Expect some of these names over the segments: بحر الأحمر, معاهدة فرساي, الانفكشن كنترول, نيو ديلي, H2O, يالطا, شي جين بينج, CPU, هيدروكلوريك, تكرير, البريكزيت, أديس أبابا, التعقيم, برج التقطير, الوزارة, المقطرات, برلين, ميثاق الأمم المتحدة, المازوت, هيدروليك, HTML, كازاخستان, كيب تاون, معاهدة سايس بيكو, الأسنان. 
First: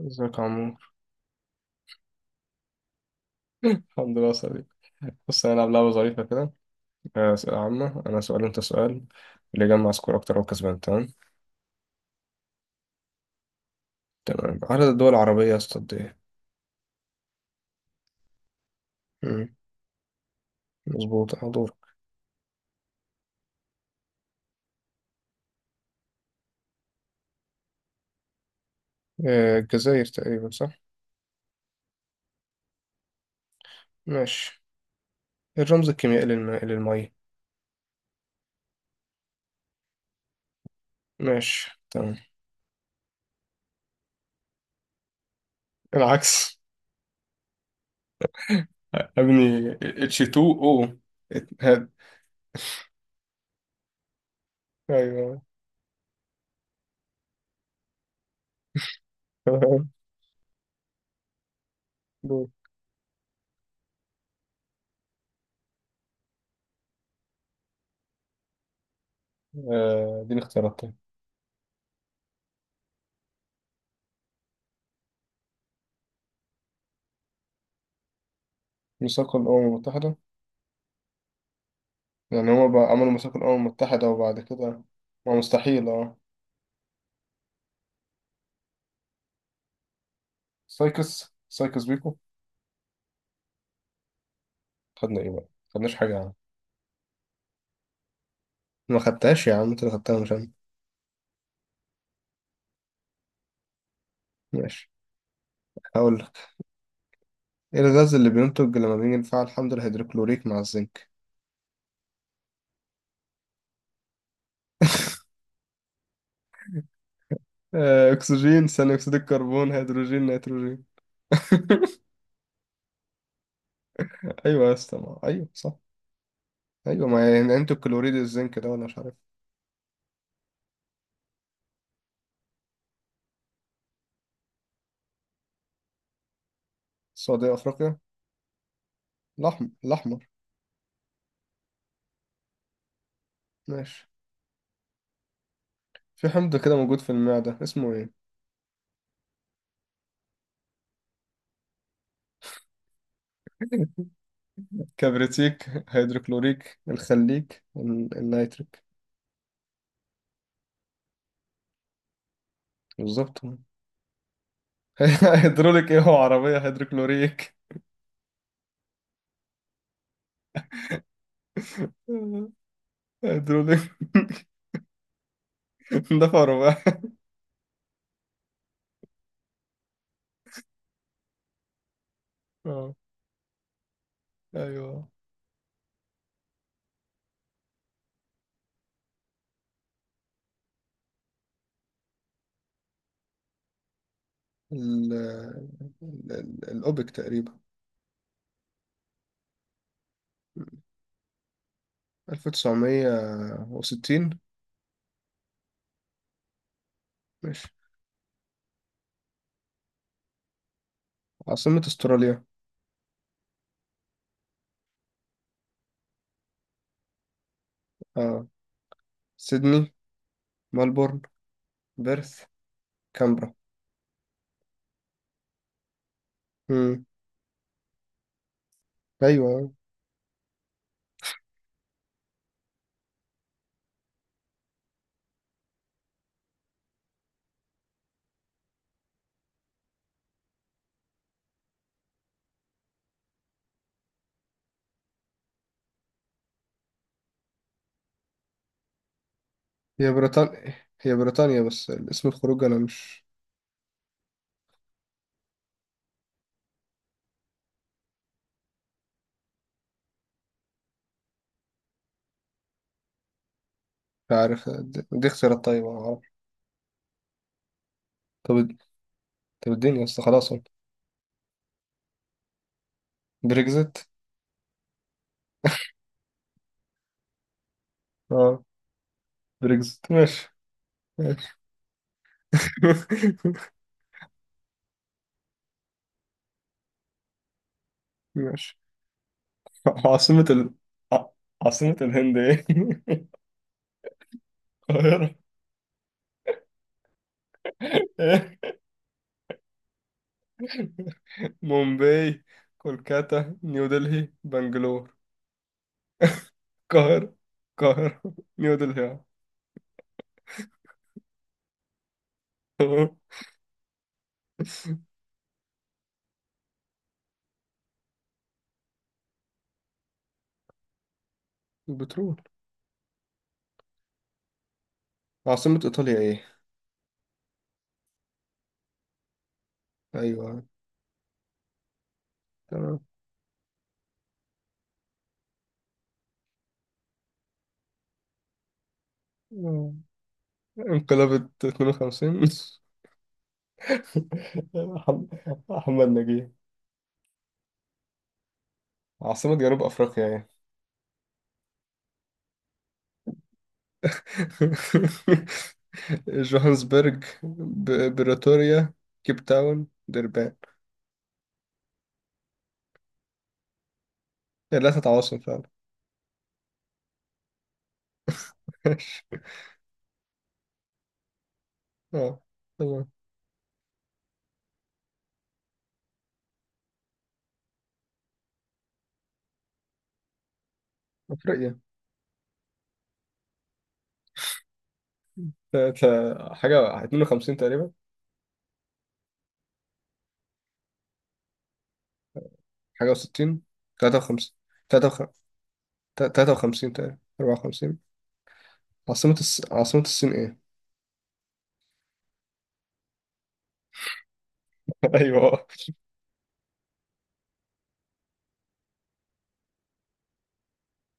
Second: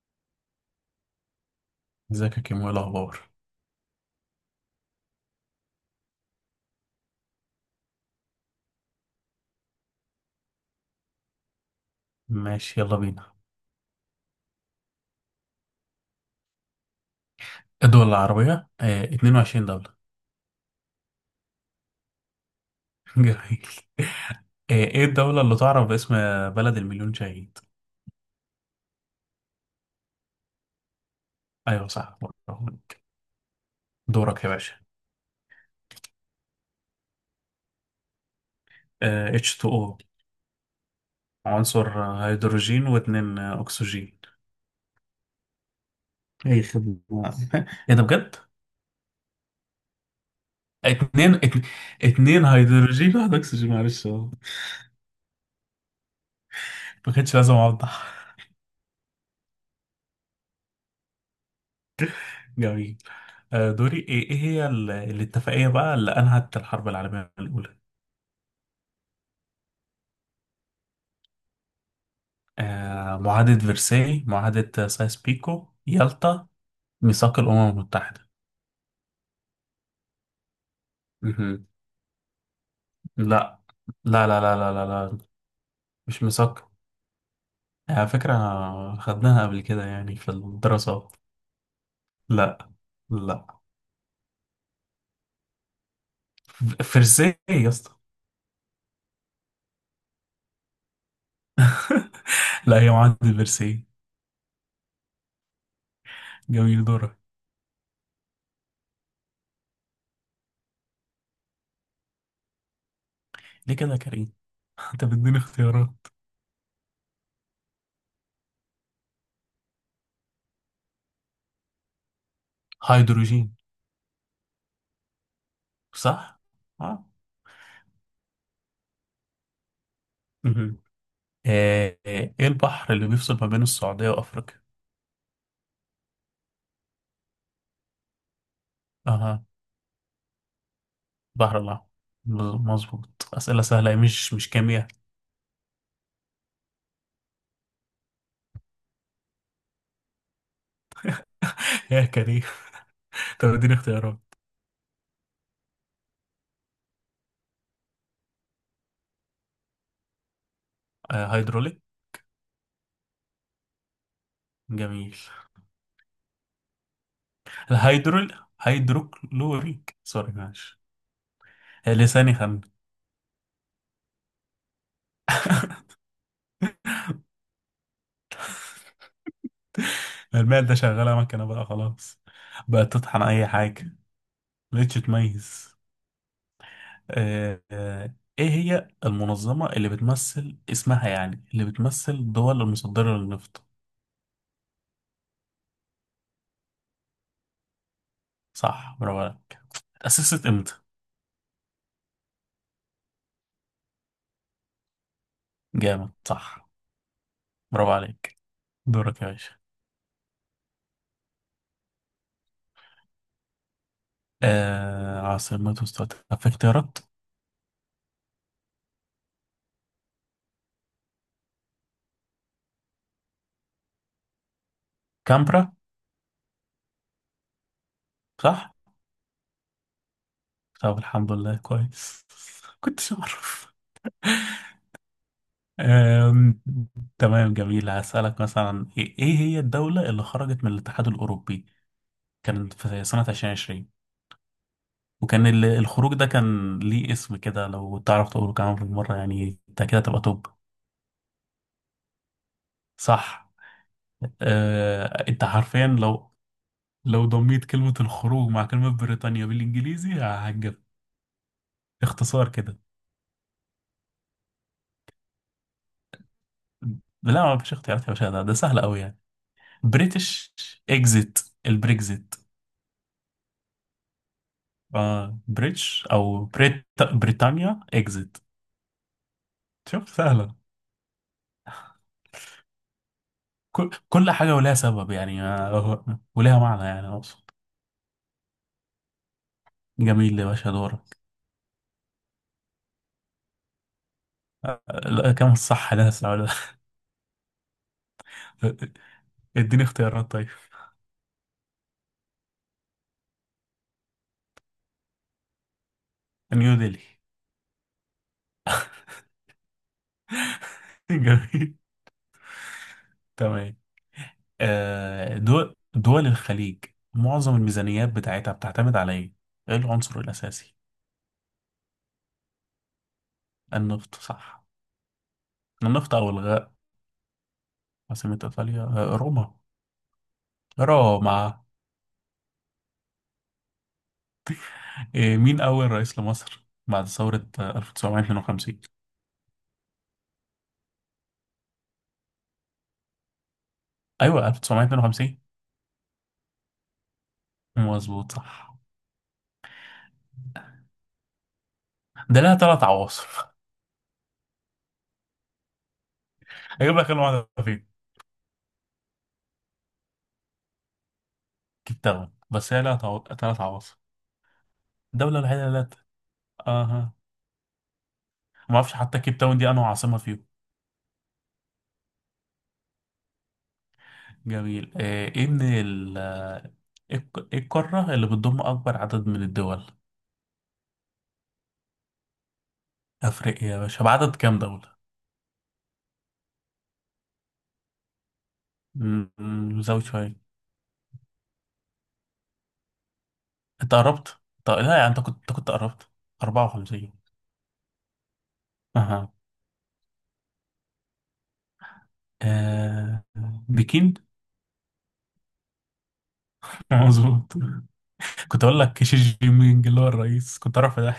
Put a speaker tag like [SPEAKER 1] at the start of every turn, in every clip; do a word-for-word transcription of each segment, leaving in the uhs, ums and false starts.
[SPEAKER 1] ازيك يا عمور.
[SPEAKER 2] ازيك يا كيمو، ايه الاخبار؟
[SPEAKER 1] الحمد لله صديق. بص، هنلعب لعبة ظريفة كده. آه، أسئلة عامة، أنا سؤال وأنت سؤال. اللي يجمع سكور أكتر هو كسبان. تمام.
[SPEAKER 2] ماشي، يلا بينا.
[SPEAKER 1] تمام، عدد الدول العربية يا اسطى قد إيه؟
[SPEAKER 2] الدول العربية آه
[SPEAKER 1] مم،
[SPEAKER 2] اتنين وعشرين دولة.
[SPEAKER 1] مظبوط، حضور.
[SPEAKER 2] جميل. آه ايه الدولة اللي تعرف باسم بلد المليون شهيد؟
[SPEAKER 1] آه، الجزائر تقريبا، صح؟
[SPEAKER 2] ايوه صح، برافوك. دورك يا
[SPEAKER 1] ماشي.
[SPEAKER 2] باشا.
[SPEAKER 1] الرمز الكيميائي للم... للمية.
[SPEAKER 2] آه اتش تو او.
[SPEAKER 1] ماشي
[SPEAKER 2] عنصر
[SPEAKER 1] تمام.
[SPEAKER 2] آه، هيدروجين، واتنين آه، اكسجين.
[SPEAKER 1] العكس.
[SPEAKER 2] اي خدمة. ايه ده بجد؟
[SPEAKER 1] ابني اتش تو او.
[SPEAKER 2] اتنين اتن-
[SPEAKER 1] هاد
[SPEAKER 2] اتنين هيدروجين، واحد اكسجين. معلش اه.
[SPEAKER 1] أيوه.
[SPEAKER 2] ما كانش لازم اوضح.
[SPEAKER 1] تمام، دول.
[SPEAKER 2] جميل. آه دوري. ايه ايه هي ال- الاتفاقية بقى اللي انهت الحرب العالمية الاولى؟
[SPEAKER 1] آه، دي الاختيارات، طيب.
[SPEAKER 2] آه، معاهدة فرساي، معاهدة سايس بيكو، يالطا، ميثاق الأمم المتحدة؟
[SPEAKER 1] ميثاق الأمم المتحدة.
[SPEAKER 2] مهم.
[SPEAKER 1] يعني هما بقى عملوا مساكن الأمم
[SPEAKER 2] لا،
[SPEAKER 1] المتحدة
[SPEAKER 2] لا،
[SPEAKER 1] وبعد
[SPEAKER 2] لا، لا، لا،
[SPEAKER 1] كده.
[SPEAKER 2] لا، لا،
[SPEAKER 1] ما مستحيل اه.
[SPEAKER 2] مش ميثاق. على فكرة، خدناها قبل كده يعني في الدراسات.
[SPEAKER 1] سايكس، سايكس بيكو.
[SPEAKER 2] لا، لا،
[SPEAKER 1] خدنا ايه بقى؟ خدناش حاجة يا عم.
[SPEAKER 2] ف- فرساي يا اسطى.
[SPEAKER 1] ما خدتهاش يا عم، انت اللي خدتها مش انا.
[SPEAKER 2] لا، هي معاهدة فرساي.
[SPEAKER 1] ماشي، هقول لك.
[SPEAKER 2] جميل، دورك.
[SPEAKER 1] ايه الغاز اللي بينتج لما بنيجي نفعل الحمض الهيدروكلوريك مع الزنك؟
[SPEAKER 2] ليه كده يا كريم؟ انت بتديني اختيارات.
[SPEAKER 1] آه، اكسجين، ثاني اكسيد الكربون، هيدروجين، نيتروجين.
[SPEAKER 2] هيدروجين.
[SPEAKER 1] ايوه يا اسطى، ما- ايوه صح.
[SPEAKER 2] صح؟ اه.
[SPEAKER 1] ايوه، ما يعني انتوا الكلوريد الزنك ده، ولا مش عارف.
[SPEAKER 2] مهم. آه، آه، ايه البحر اللي بيفصل ما بين السعودية وأفريقيا؟
[SPEAKER 1] السعودية افريقيا،
[SPEAKER 2] اها.
[SPEAKER 1] الاحمر الاحمر.
[SPEAKER 2] بحر الأحمر. مظبوط، أسئلة سهلة،
[SPEAKER 1] ماشي.
[SPEAKER 2] مش مش كيمياء.
[SPEAKER 1] في حمض كده موجود في المعدة، اسمه ايه؟
[SPEAKER 2] يا كريم، طب اديني اختيارات.
[SPEAKER 1] كبريتيك، هيدروكلوريك، الخليك، ال- النيتريك.
[SPEAKER 2] آه، هيدروليك.
[SPEAKER 1] بالظبط.
[SPEAKER 2] جميل.
[SPEAKER 1] هيدروليك ايه، هو عربية هيدروكلوريك.
[SPEAKER 2] الهيدرول، هيدروكلوريك. سوري معلش، آه، لساني خم.
[SPEAKER 1] هيدروليك. دفع رباعي.
[SPEAKER 2] الماء ده شغالة مكنة بقى خلاص، بقت
[SPEAKER 1] اه.
[SPEAKER 2] تطحن أي حاجة، مبقتش
[SPEAKER 1] ايوه،
[SPEAKER 2] تميز. آه، آه، إيه هي المنظمة اللي بتمثل اسمها يعني اللي بتمثل الدول المصدرة للنفط؟
[SPEAKER 1] ال ال- ال- الأوبك تقريبا.
[SPEAKER 2] صح، برافو عليك. اتأسست إمتى؟
[SPEAKER 1] ألف وتسعمية وستين.
[SPEAKER 2] جامد صح،
[SPEAKER 1] ماشي.
[SPEAKER 2] برافو عليك. دورك يا باشا.
[SPEAKER 1] عاصمة استراليا.
[SPEAKER 2] آه عاصمة استراليا؟ طب في اختيارات؟
[SPEAKER 1] اه، سيدني، ملبورن، بيرث، كامبرا.
[SPEAKER 2] كامبرا.
[SPEAKER 1] امم.
[SPEAKER 2] صح؟
[SPEAKER 1] ايوه،
[SPEAKER 2] طب الحمد لله، كويس. كنتش أعرف. آم، تمام، جميل. هسألك مثلا، إيه إيه هي الدولة اللي خرجت من الاتحاد الأوروبي؟ كان في سنة الفين وعشرين. وكان ال- الخروج ده كان ليه اسم كده، لو تعرف تقوله كمان بالمرة، يعني أنت كده
[SPEAKER 1] هي
[SPEAKER 2] تبقى توب.
[SPEAKER 1] بريطانيا، هي بريطانيا، بس الاسم الخروج انا مش
[SPEAKER 2] صح. آه أنت حرفيا، لو لو ضميت كلمة الخروج مع كلمة بريطانيا بالإنجليزي هتجيب اختصار كده.
[SPEAKER 1] عارف. دي, دي اختيارات طيبة.
[SPEAKER 2] لا، ما فيش اختيارات يا باشا، ده ده
[SPEAKER 1] طب،
[SPEAKER 2] سهل قوي يعني.
[SPEAKER 1] طب اديني يا اسطى خلاص
[SPEAKER 2] بريتش
[SPEAKER 1] اهو.
[SPEAKER 2] اكزيت، البريكزيت.
[SPEAKER 1] بريكزت.
[SPEAKER 2] آه بريتش او بريت، بريتانيا اكزيت.
[SPEAKER 1] اه
[SPEAKER 2] شوف
[SPEAKER 1] بريكزت،
[SPEAKER 2] سهله.
[SPEAKER 1] ماشي. ماشي.
[SPEAKER 2] كل, كل حاجه ولها سبب يعني، آه، ولها معنى، يعني اقصد.
[SPEAKER 1] ماشي.
[SPEAKER 2] جميل
[SPEAKER 1] عاصمة
[SPEAKER 2] يا
[SPEAKER 1] ال...
[SPEAKER 2] باشا، دورك.
[SPEAKER 1] ع- عاصمة الهند ايه؟
[SPEAKER 2] آه، لا،
[SPEAKER 1] القاهرة.
[SPEAKER 2] كم الصح ده السؤال ده؟
[SPEAKER 1] ايه؟
[SPEAKER 2] اديني اختيارات طيب.
[SPEAKER 1] مومباي، كولكاتا، نيو دلهي، بنجلور.
[SPEAKER 2] نيو ديلي.
[SPEAKER 1] القاهرة، القاهرة. نيو دلهي آه.
[SPEAKER 2] جميل،
[SPEAKER 1] تمام.
[SPEAKER 2] تمام. آه دول دول الخليج، معظم الميزانيات بتاعتها بتعتمد على ايه؟ ايه العنصر الاساسي؟
[SPEAKER 1] البترول.
[SPEAKER 2] النفط، صح.
[SPEAKER 1] عاصمة
[SPEAKER 2] النفط
[SPEAKER 1] ايطاليا
[SPEAKER 2] أو
[SPEAKER 1] ايه؟
[SPEAKER 2] الغاء. عاصمة إيطاليا آه، روما.
[SPEAKER 1] ايوه
[SPEAKER 2] روما.
[SPEAKER 1] تمام.
[SPEAKER 2] إيه، مين أول رئيس لمصر بعد ثورة آه، ألف وتسعمائة واثنين وخمسين؟
[SPEAKER 1] آه. انقلاب اتنين وخمسين.
[SPEAKER 2] أيوة، ألف وتسعمائة واثنين وخمسين.
[SPEAKER 1] احمد نجيب.
[SPEAKER 2] مظبوط، صح.
[SPEAKER 1] عاصمة جنوب افريقيا ايه؟
[SPEAKER 2] ده لها تلات عواصم. هجيب لك
[SPEAKER 1] جوهانسبرج،
[SPEAKER 2] المعلومة فين؟
[SPEAKER 1] ب- بريتوريا، كيب تاون، دربان.
[SPEAKER 2] كيب تاون، بس هي لها تعو- تلات عواصم.
[SPEAKER 1] ثلاثة عواصم
[SPEAKER 2] الدولة
[SPEAKER 1] فعلا.
[SPEAKER 2] الوحيدة اللي لها تلات- أها، ما أعرفش حتى
[SPEAKER 1] ماشي.
[SPEAKER 2] كيب تاون دي أنهي عاصمة فيهم.
[SPEAKER 1] اه، تمام.
[SPEAKER 2] جميل. آه، إيه من ال آه، إيه الق- إيه القارة اللي بتضم أكبر عدد من الدول؟
[SPEAKER 1] افريقيا.
[SPEAKER 2] أفريقيا يا باشا، بعدد كام دولة؟
[SPEAKER 1] تا- تا- حاجة اتنين وخمسين تقريبا،
[SPEAKER 2] مم، زود شوية.
[SPEAKER 1] حاجة وستين،
[SPEAKER 2] انت قربت.
[SPEAKER 1] تلاتة وخمسين،
[SPEAKER 2] طب لا، يعني انت كنت انت كنت قربت.
[SPEAKER 1] تلاتة وخمسين
[SPEAKER 2] أربعة وخمسين.
[SPEAKER 1] تقريبا، اربعة وخمسين.
[SPEAKER 2] اها.
[SPEAKER 1] عاصمة الس... عاصمة الصين ايه؟
[SPEAKER 2] آه... بكين.
[SPEAKER 1] ايوه آه.
[SPEAKER 2] مظبوط. كنت اقول لك شي جين بينج اللي هو الرئيس، كنت اعرف ده.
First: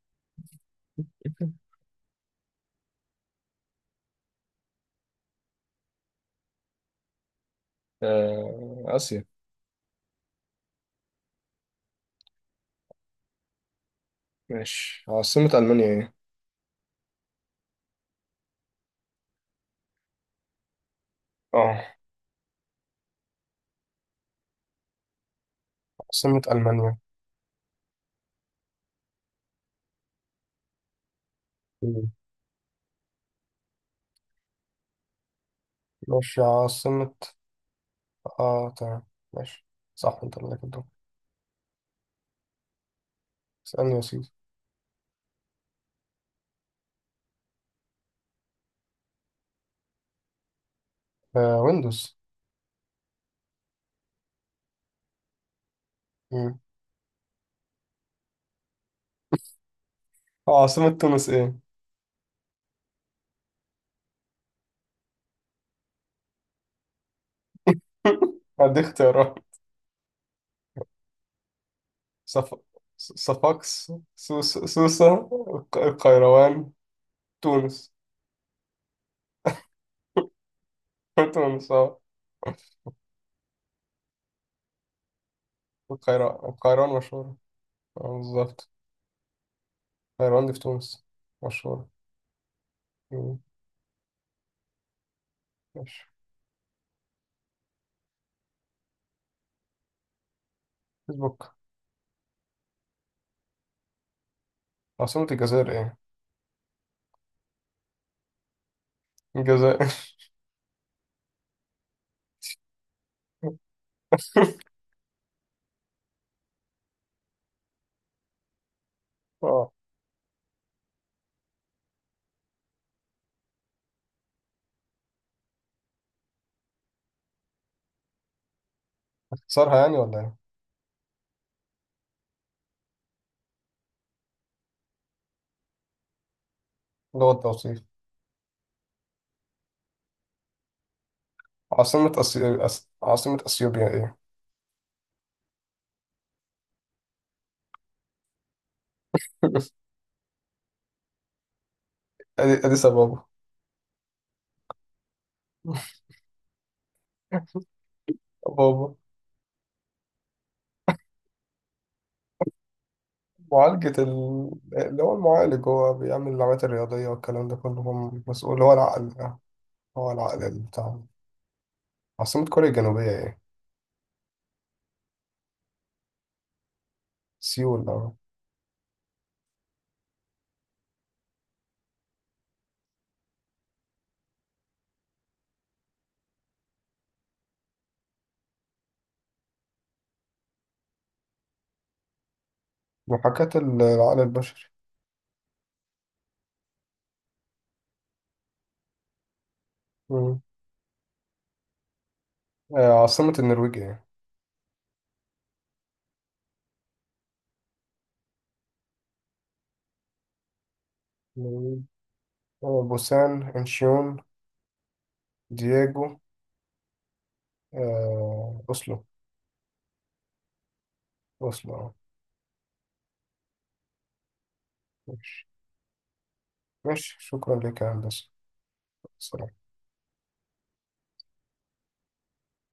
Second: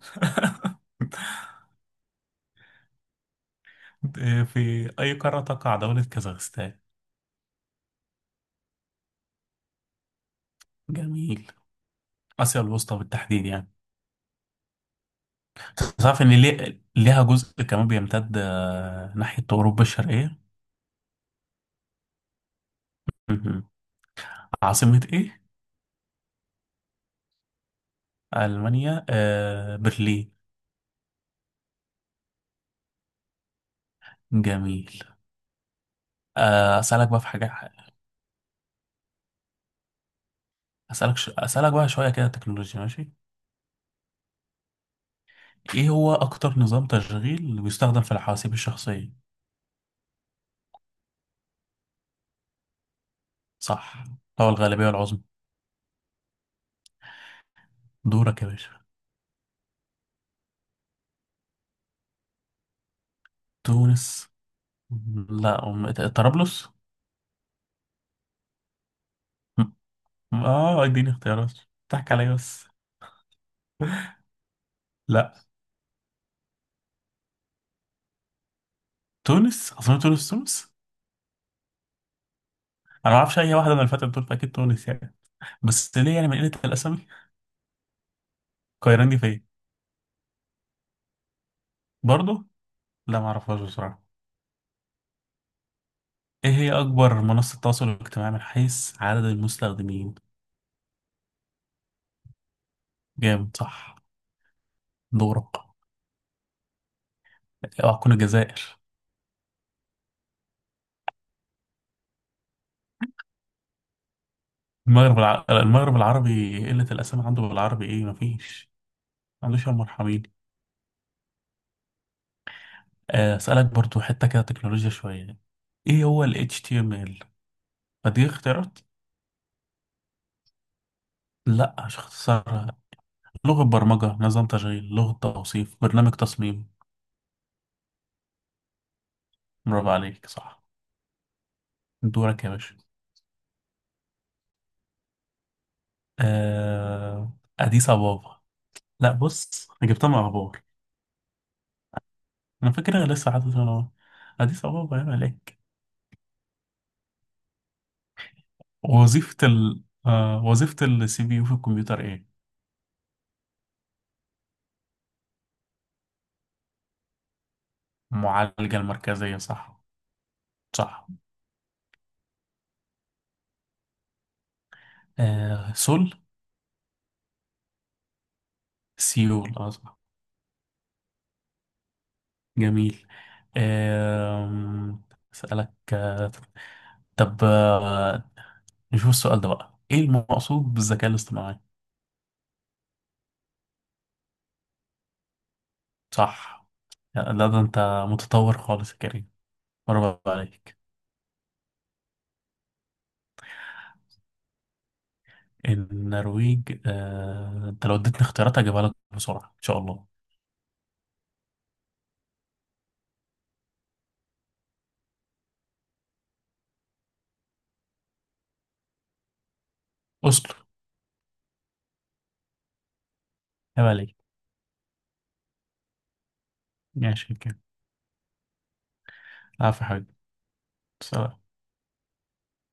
[SPEAKER 2] آه، في اي قاره تقع دوله كازاخستان؟
[SPEAKER 1] آه، آسيا.
[SPEAKER 2] جميل، اسيا الوسطى بالتحديد يعني.
[SPEAKER 1] ماشي. عاصمة ألمانيا ايه؟
[SPEAKER 2] تعرف ان ليه ليها جزء كمان بيمتد آه، ناحيه اوروبا الشرقيه.
[SPEAKER 1] اه،
[SPEAKER 2] مهم. عاصمه ايه؟
[SPEAKER 1] عاصمة ألمانيا.
[SPEAKER 2] المانيا آه... برلين.
[SPEAKER 1] مم.
[SPEAKER 2] جميل.
[SPEAKER 1] ماشي،
[SPEAKER 2] آه، اسالك
[SPEAKER 1] عاصمة.
[SPEAKER 2] بقى في حاجه.
[SPEAKER 1] اه، تمام. ماشي. صح، انت اللي كنت.
[SPEAKER 2] أسألك ش... أسألك بقى شوية كده تكنولوجيا، ماشي.
[SPEAKER 1] اسألني يا سيدي.
[SPEAKER 2] إيه هو أكتر نظام تشغيل اللي بيستخدم في الحواسيب الشخصية؟
[SPEAKER 1] آه، ويندوز.
[SPEAKER 2] صح، هو الغالبية العظمى.
[SPEAKER 1] مم.
[SPEAKER 2] دورك يا باشا.
[SPEAKER 1] آه، عاصمة تونس ايه؟
[SPEAKER 2] تونس. لا أم- طرابلس.
[SPEAKER 1] هدي اختيارات.
[SPEAKER 2] م- آه اديني اختيارات، تحكي عليا
[SPEAKER 1] صف...
[SPEAKER 2] بس.
[SPEAKER 1] صفاقس، سوس... سوسة،
[SPEAKER 2] لا،
[SPEAKER 1] الق- القيروان، تونس.
[SPEAKER 2] تونس أصلا، تونس تونس.
[SPEAKER 1] تونس اه.
[SPEAKER 2] أنا ما أعرفش أي واحدة من الفترة دول، فأكيد تونس يعني. بس ليه يعني؟ من
[SPEAKER 1] القيروان،
[SPEAKER 2] قلة
[SPEAKER 1] القيروان
[SPEAKER 2] الأسامي.
[SPEAKER 1] مشهورة. اه، بالظبط.
[SPEAKER 2] القاهرة دي فين؟
[SPEAKER 1] القيروان دي في تونس، مشهورة.
[SPEAKER 2] برضه، لا ما
[SPEAKER 1] مم.
[SPEAKER 2] أعرفهاش بصراحة.
[SPEAKER 1] ماشي.
[SPEAKER 2] إيه هي أكبر منصة تواصل اجتماعي من حيث عدد المستخدمين؟
[SPEAKER 1] فيسبوك.
[SPEAKER 2] جامد، صح.
[SPEAKER 1] عاصمة
[SPEAKER 2] دورك.
[SPEAKER 1] الجزائر ايه؟
[SPEAKER 2] اه، هتكون الجزائر.
[SPEAKER 1] الجزائر.
[SPEAKER 2] المغرب الع... المغرب العربي، قلة الأسامي عنده بالعربي، إيه مفيش. ما عندوش يا
[SPEAKER 1] اه.
[SPEAKER 2] مرحبين. آه، أسألك برضو حتة كده تكنولوجيا شوية. إيه هو ال اتش تي ام ال؟ فدي اختيارات؟
[SPEAKER 1] اختصارها يعني ولا ايه؟
[SPEAKER 2] لأ، مش اختصارها. لغة برمجة، نظام تشغيل، لغة توصيف، برنامج تصميم.
[SPEAKER 1] لغة توصيف.
[SPEAKER 2] برافو عليك، صح.
[SPEAKER 1] عاصمة
[SPEAKER 2] دورك يا
[SPEAKER 1] أسي...
[SPEAKER 2] باشا.
[SPEAKER 1] أس... عاصمة أثيوبيا ايه؟
[SPEAKER 2] آه... أديس أبابا. لأ بص، أنا جبتها من أخبار.
[SPEAKER 1] أدي
[SPEAKER 2] أنا
[SPEAKER 1] أديس
[SPEAKER 2] فاكرها
[SPEAKER 1] أبابا.
[SPEAKER 2] لسه، حاطط أنا أديس أبابا يا ملاك.
[SPEAKER 1] بابا.
[SPEAKER 2] وظيفة ال آه وظيفة السي بي يو في الكمبيوتر ايه؟
[SPEAKER 1] معالجة ال- اللي هو المعالج، هو بيعمل العمليات الرياضية والكلام ده كله، هو مسؤول، هو
[SPEAKER 2] المعالجة
[SPEAKER 1] العقل
[SPEAKER 2] المركزية،
[SPEAKER 1] آه،
[SPEAKER 2] صح.
[SPEAKER 1] هو العقل اللي بتاع.
[SPEAKER 2] صح.
[SPEAKER 1] عاصمة كوريا الجنوبية ايه؟
[SPEAKER 2] آه سول.
[SPEAKER 1] سيول اه.
[SPEAKER 2] سيول اه. صح، جميل. آه اسألك آه طب آه نشوف السؤال ده بقى. ايه المقصود بالذكاء الاصطناعي؟
[SPEAKER 1] محاكاة ال- العقل البشري.
[SPEAKER 2] صح. لا، ده انت متطور خالص يا كريم، برافو
[SPEAKER 1] مم.
[SPEAKER 2] عليك.
[SPEAKER 1] آه، عاصمة النرويج ايه؟
[SPEAKER 2] النرويج، آه انت لو اديتني اختيارات هجيبها لك بسرعة ان شاء الله.
[SPEAKER 1] النرويج. آه، بوسان، انشيون، دييجو، آه، أوسلو.
[SPEAKER 2] اصل،
[SPEAKER 1] أوسلو اه.
[SPEAKER 2] عيب عليك.
[SPEAKER 1] ماشي. ماشي،
[SPEAKER 2] ماشي كده.
[SPEAKER 1] شكرا لك يا هندسة. سلام.
[SPEAKER 2] عفوا يا حبيبي. سلام.